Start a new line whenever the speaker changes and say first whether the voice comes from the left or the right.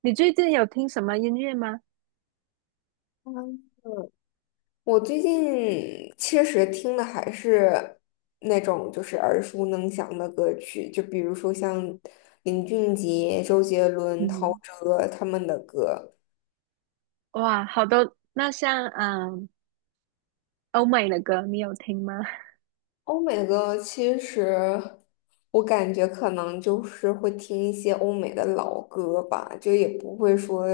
right: 你最近有听什么音乐吗？
left: 嗯，我最近其实听的还是那种就是耳熟能详的歌曲，就比如说像林俊杰、周杰伦、陶
right: 嗯，
left: 喆他们的歌。
right: 哇，好多，那像欧美的歌你有听吗？
left: 欧美的歌其实我感觉可能就是会听一些欧美的老歌吧，就也不会说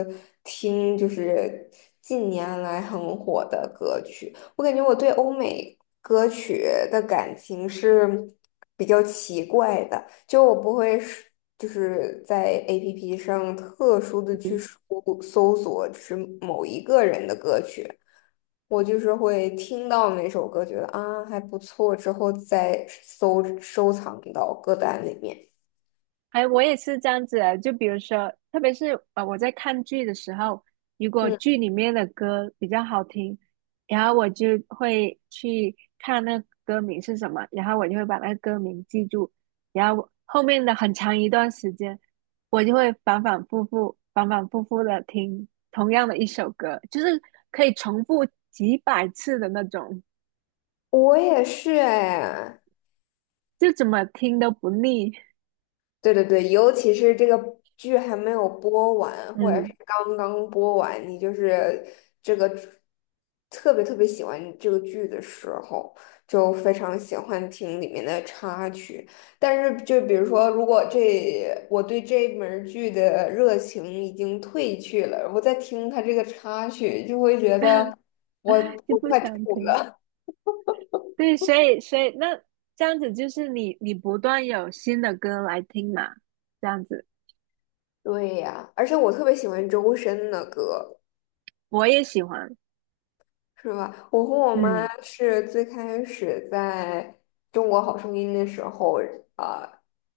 left: 听就是近年来很火的歌曲。我感觉我对欧美歌曲的感情是比较奇怪的，就我不会是就是在 APP 上特殊的去 搜索，就是某一个人的歌曲，我就是会听到哪首歌，觉得啊还不错，之后再搜收藏到歌单里面。
right: 哎，我也是这样子的，就比如说，特别是我在看剧的时候，如果
left: 嗯，
right: 剧里面的歌比较好听，然后我就会去看那个歌名是什么，然后我就会把那个歌名记住，然后后面的很长一段时间，我就会反反复复、反反复复的听同样的一首歌，就是可以重复几百次的那种，
left: 我也是哎，
right: 就怎么听都不腻，
left: 对对对，尤其是这个剧还没有播完，或者
right: 嗯，
left: 是刚刚播完，你就是这个特别特别喜欢这个剧的时候，就非常喜欢听里面的插曲。但是，就比如说，如果这我对这门儿剧的热情已经褪去了，我再听它这个插曲，就会觉得我
right: 就
left: 我
right: 不
left: 快
right: 想
left: 吐
right: 听了。
left: 了。
right: 对，所以那这样子就是你不断有新的歌来听嘛，这样子
left: 对呀，而且我特别喜欢周深的歌。
right: 我也喜欢，
left: 是吧？我和我妈
right: 嗯
left: 是最开始在《中国好声音》的时候，呃，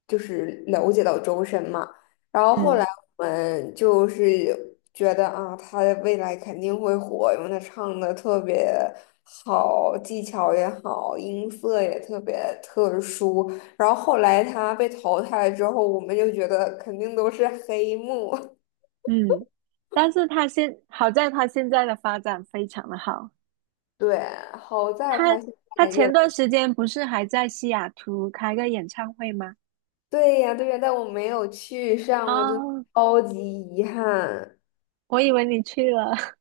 left: 就是了解到周深嘛，然后后
right: 嗯
left: 来我们就是觉得啊，他未来肯定会火，因为他唱的特别好，技巧也好，音色也特别特殊。然后后来他被淘汰之后，我们就觉得肯定都是黑幕。
right: 嗯，但是好在他现在的发展非常的好，
left: 对，好在他
right: 他
left: 现
right: 他
left: 在越
right: 前段时间不是还在西雅图开个演唱会吗？
left: 对呀，对呀，但我没有去上，我真的
right: 啊，
left: 超级遗憾。
right: 我以为你去了，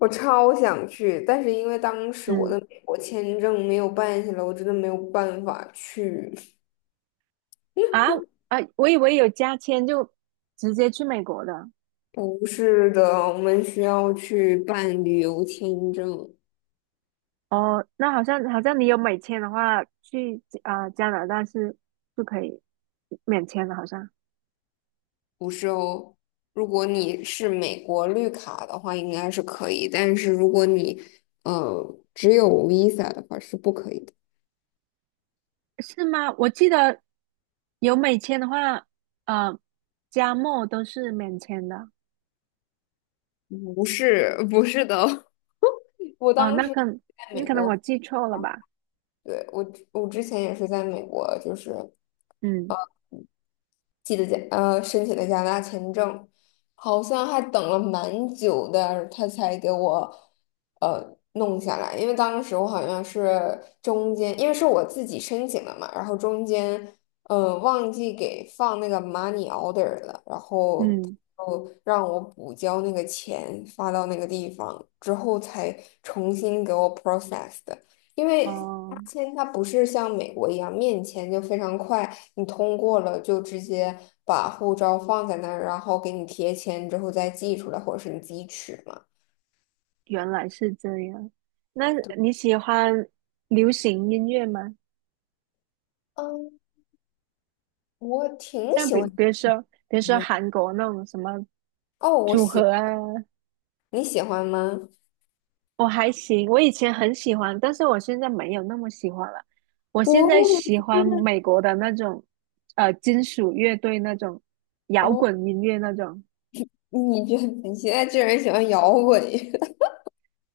left: 我超想去，但是因为当 时我
right: 嗯
left: 的美国签证没有办下来，我真的没有办法去。
right: 啊啊，我以为有加签就直接去美国的，
left: 不是的，我们需要去办旅游签证，
right: 哦，那好像你有美签的话，去加拿大是不可以免签的，好像
left: 不是哦。如果你是美国绿卡的话，应该是可以，但是如果你只有 Visa 的话是不可以的。
right: 是吗？我记得有美签的话，呃，加墨都是免签的。
left: 不是，不是的哦 我
right: 哦，
left: 当
right: 那
left: 时。
right: 可
left: 在
right: 你
left: 美
right: 可能我
left: 国。
right: 记错了吧？
left: 对，我之前也是在美国，就是
right: 嗯
left: 记得申请的加拿大签证，好像还等了蛮久的，他才给我弄下来。因为当时我好像是中间，因为是我自己申请的嘛，然后中间忘记给放那个 money order 了，然后
right: 嗯，
left: 他就让我补交那个钱发到那个地方之后才重新给我 process 的，因为。八
right: 哦，
left: 签它不是像美国一样面签就非常快，你通过了就直接把护照放在那儿，然后给你贴签之后再寄出来，或者是你自己取嘛。
right: 原来是这样。那你喜欢流行音乐吗？
left: 嗯，我挺
right: 像
left: 喜
right: 比
left: 欢音
right: 比如说，比如说
left: 乐的。
right: 韩国那种什么
left: 哦，我
right: 组
left: 喜，
right: 合啊，
left: 你喜欢吗？
right: 我还行，我以前很喜欢，但是我现在没有那么喜欢了。我现在
left: 我也
right: 喜
left: 是。
right: 欢美国的那种，金属乐队那种，摇
left: 哦，
right: 滚音乐那种。
left: 你觉得你现在居然喜欢摇滚乐？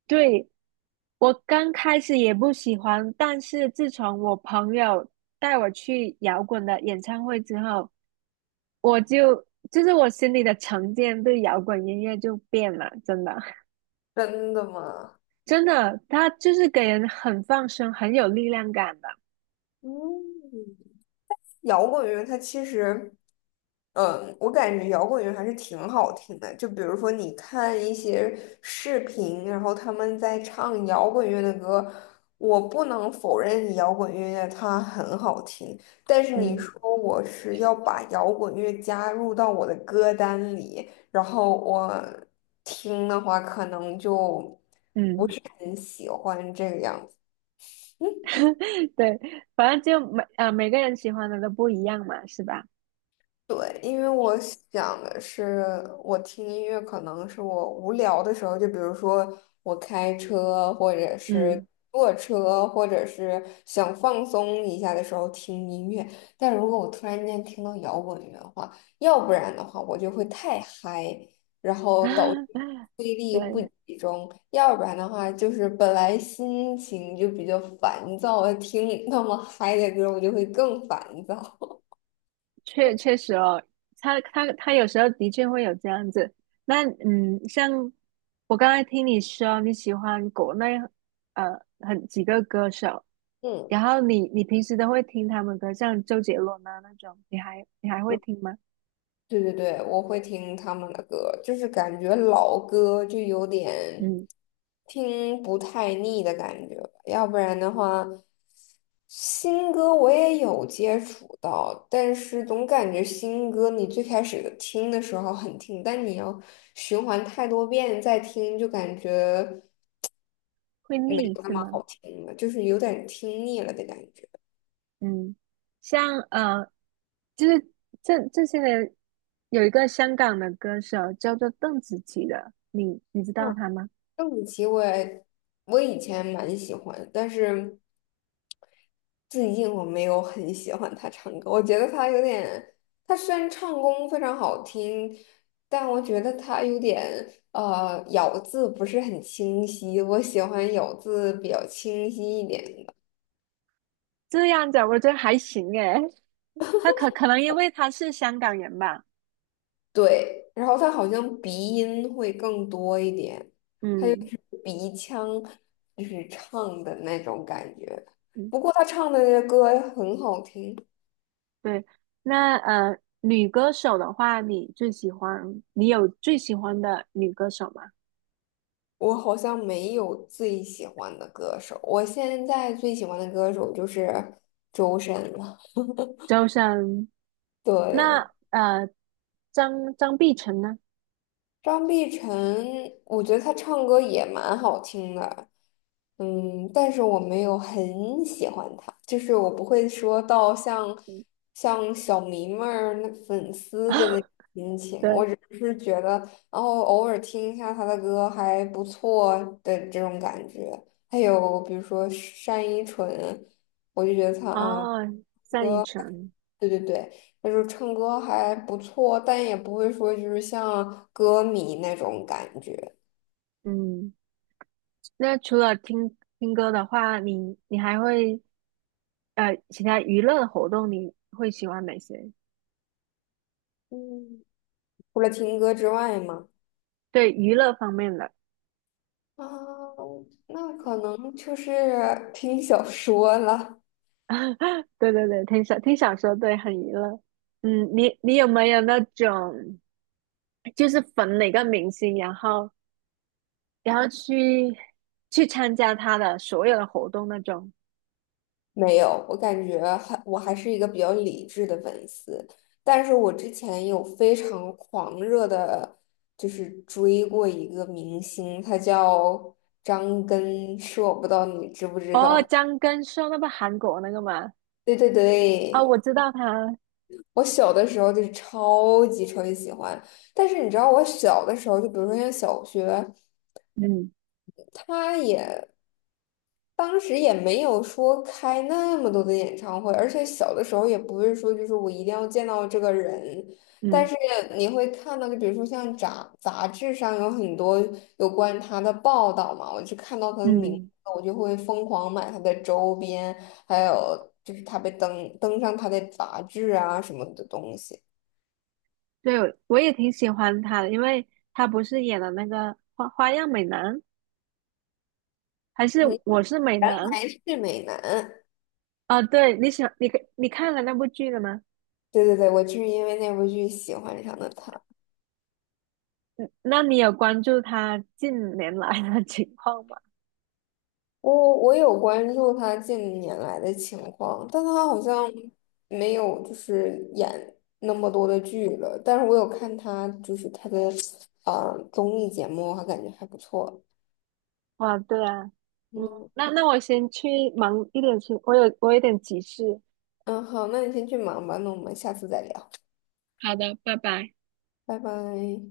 right: 对，我刚开始也不喜欢，但是自从我朋友带我去摇滚的演唱会之后，我就就是我心里的成见对摇滚音乐就变了，真的，
left: 真的吗？
right: 真的，它就是给人很放松、很有力量感的。
left: 嗯。摇滚乐它其实，嗯，我感觉摇滚乐还是挺好听的。就比如说你看一些视频，然后他们在唱摇滚乐的歌，我不能否认摇滚乐它很好听，但是你
right: 嗯
left: 说我是要把摇滚乐加入到我的歌单里，然后我听的话，可能就
right: 嗯。
left: 很喜欢这个样子。
right: 对，反正就每个人喜欢的都不一样嘛，是吧？
left: 对，因为我想的是，我听音乐可能是我无聊的时候，就比如说我开车，或者是
right: 嗯，
left: 坐车，或者是想放松一下的时候听音乐。但如果我突然间听到摇滚乐的话，要不然的话我就会太嗨，然后导致 注意力不
right: 对，
left: 集中；要不然的话，就是本来心情就比较烦躁，听那么嗨的歌，我就会更烦躁。
right: 确实哦，他有时候的确会有这样子。那嗯，像我刚才听你说你喜欢国内几个歌手，
left: 嗯。
right: 然后你平时都会听他们歌，像周杰伦啊那种，你还会听吗？
left: 对对对，我会听他们的歌，就是感觉老歌就有点
right: 嗯，
left: 听不太腻的感觉，要不然的话，新歌我也有接触到，但是总感觉新歌你最开始听的时候很听，但你要循环太多遍再听，就感觉
right: 会
left: 没
right: 腻
left: 有那
right: 是
left: 么
right: 吗？
left: 好听了，就是有点听腻了的感觉。
right: 嗯，像呃就是这些年有一个香港的歌手叫做邓紫棋的，你知道
left: 嗯，
right: 她吗？
left: 邓紫棋我也我以前蛮喜欢，但是最近我没有很喜欢他唱歌，我觉得他有点，他虽然唱功非常好听，但我觉得他有点咬字不是很清晰，我喜欢咬字比较清晰一点的。
right: 这样子啊我觉得还行诶，她可能因为她是香港人吧，
left: 对，然后他好像鼻音会更多一点，
right: 嗯
left: 鼻腔就是唱的那种感觉。
right: 嗯，
left: 不过他唱的那些歌很好听。
right: 对。那女歌手的话，你有最喜欢的女歌手吗？
left: 我好像没有最喜欢的歌手，我现在最喜欢的歌手就是周深了。
right: 周深，那
left: 对，
right: 张碧晨呢？
left: 张碧晨，我觉得她唱歌也蛮好听的，嗯，但是我没有很喜欢她，就是我不会说到像像小迷妹儿那粉丝的那 种心情，我
right: 对，
left: 只是觉得，然后偶尔听一下她的歌还不错的这种感觉。还有比如说单依纯，我就觉得她啊，
right: 哦，单依纯，
left: 对对对。就是唱歌还不错，但也不会说就是像歌迷那种感觉。
right: 嗯。那除了听歌的话，你还会其他娱乐活动，你会喜欢哪些？
left: 嗯，除了听歌之外嘛，
right: 对娱乐方面的，
left: 啊，那可能就是听小说了。
right: 对对对，听小说，对，很娱乐。嗯，你有没有那种就是粉哪个明星，然后然后去参加他的所有的活动那种？
left: 没有，我感觉还我还是一个比较理智的粉丝，但是我之前有非常狂热的，就是追过一个明星，他叫张根硕，不知道你知不知
right: 哦，
left: 道？
right: 张根硕那不韩国那个吗？
left: 对对
right: 哦，
left: 对，
right: 我知道他，
left: 我小的时候就是超级超级喜欢。但是你知道，我小的时候，就比如说像小学，
right: 嗯
left: 他也当时也没有说开那么多的演唱会，而且小的时候也不是说就是我一定要见到这个人，但
right: 嗯
left: 是你会看到，就比如说像杂志上有很多有关他的报道嘛，我就看到他的名字，
right: 嗯，
left: 我就会疯狂买他的周边，还有就是他被登上他的杂志啊什么的东西。
right: 对，我也挺喜欢他的，因为他不是演了那个花样美男，还是
left: 嗯，
right: 我是美
left: 原
right: 男
left: 来是美男，
right: 啊？对，你喜欢你你看了那部剧了吗？
left: 对对对，我就是因为那部剧喜欢上了他。
right: 那你有关注他近年来的 情况吗？
left: 我有关注他近年来的情况，但他好像没有就是演那么多的剧了。但是我有看他就是他的综艺节目，我还感觉还不错。
right: 哇，对啊，嗯，
left: 嗯
right: 那我先去忙一点事，我有点急事。
left: 嗯，好，那你先去忙吧，那我们下次再聊，
right: 好的，拜拜。
left: 拜拜。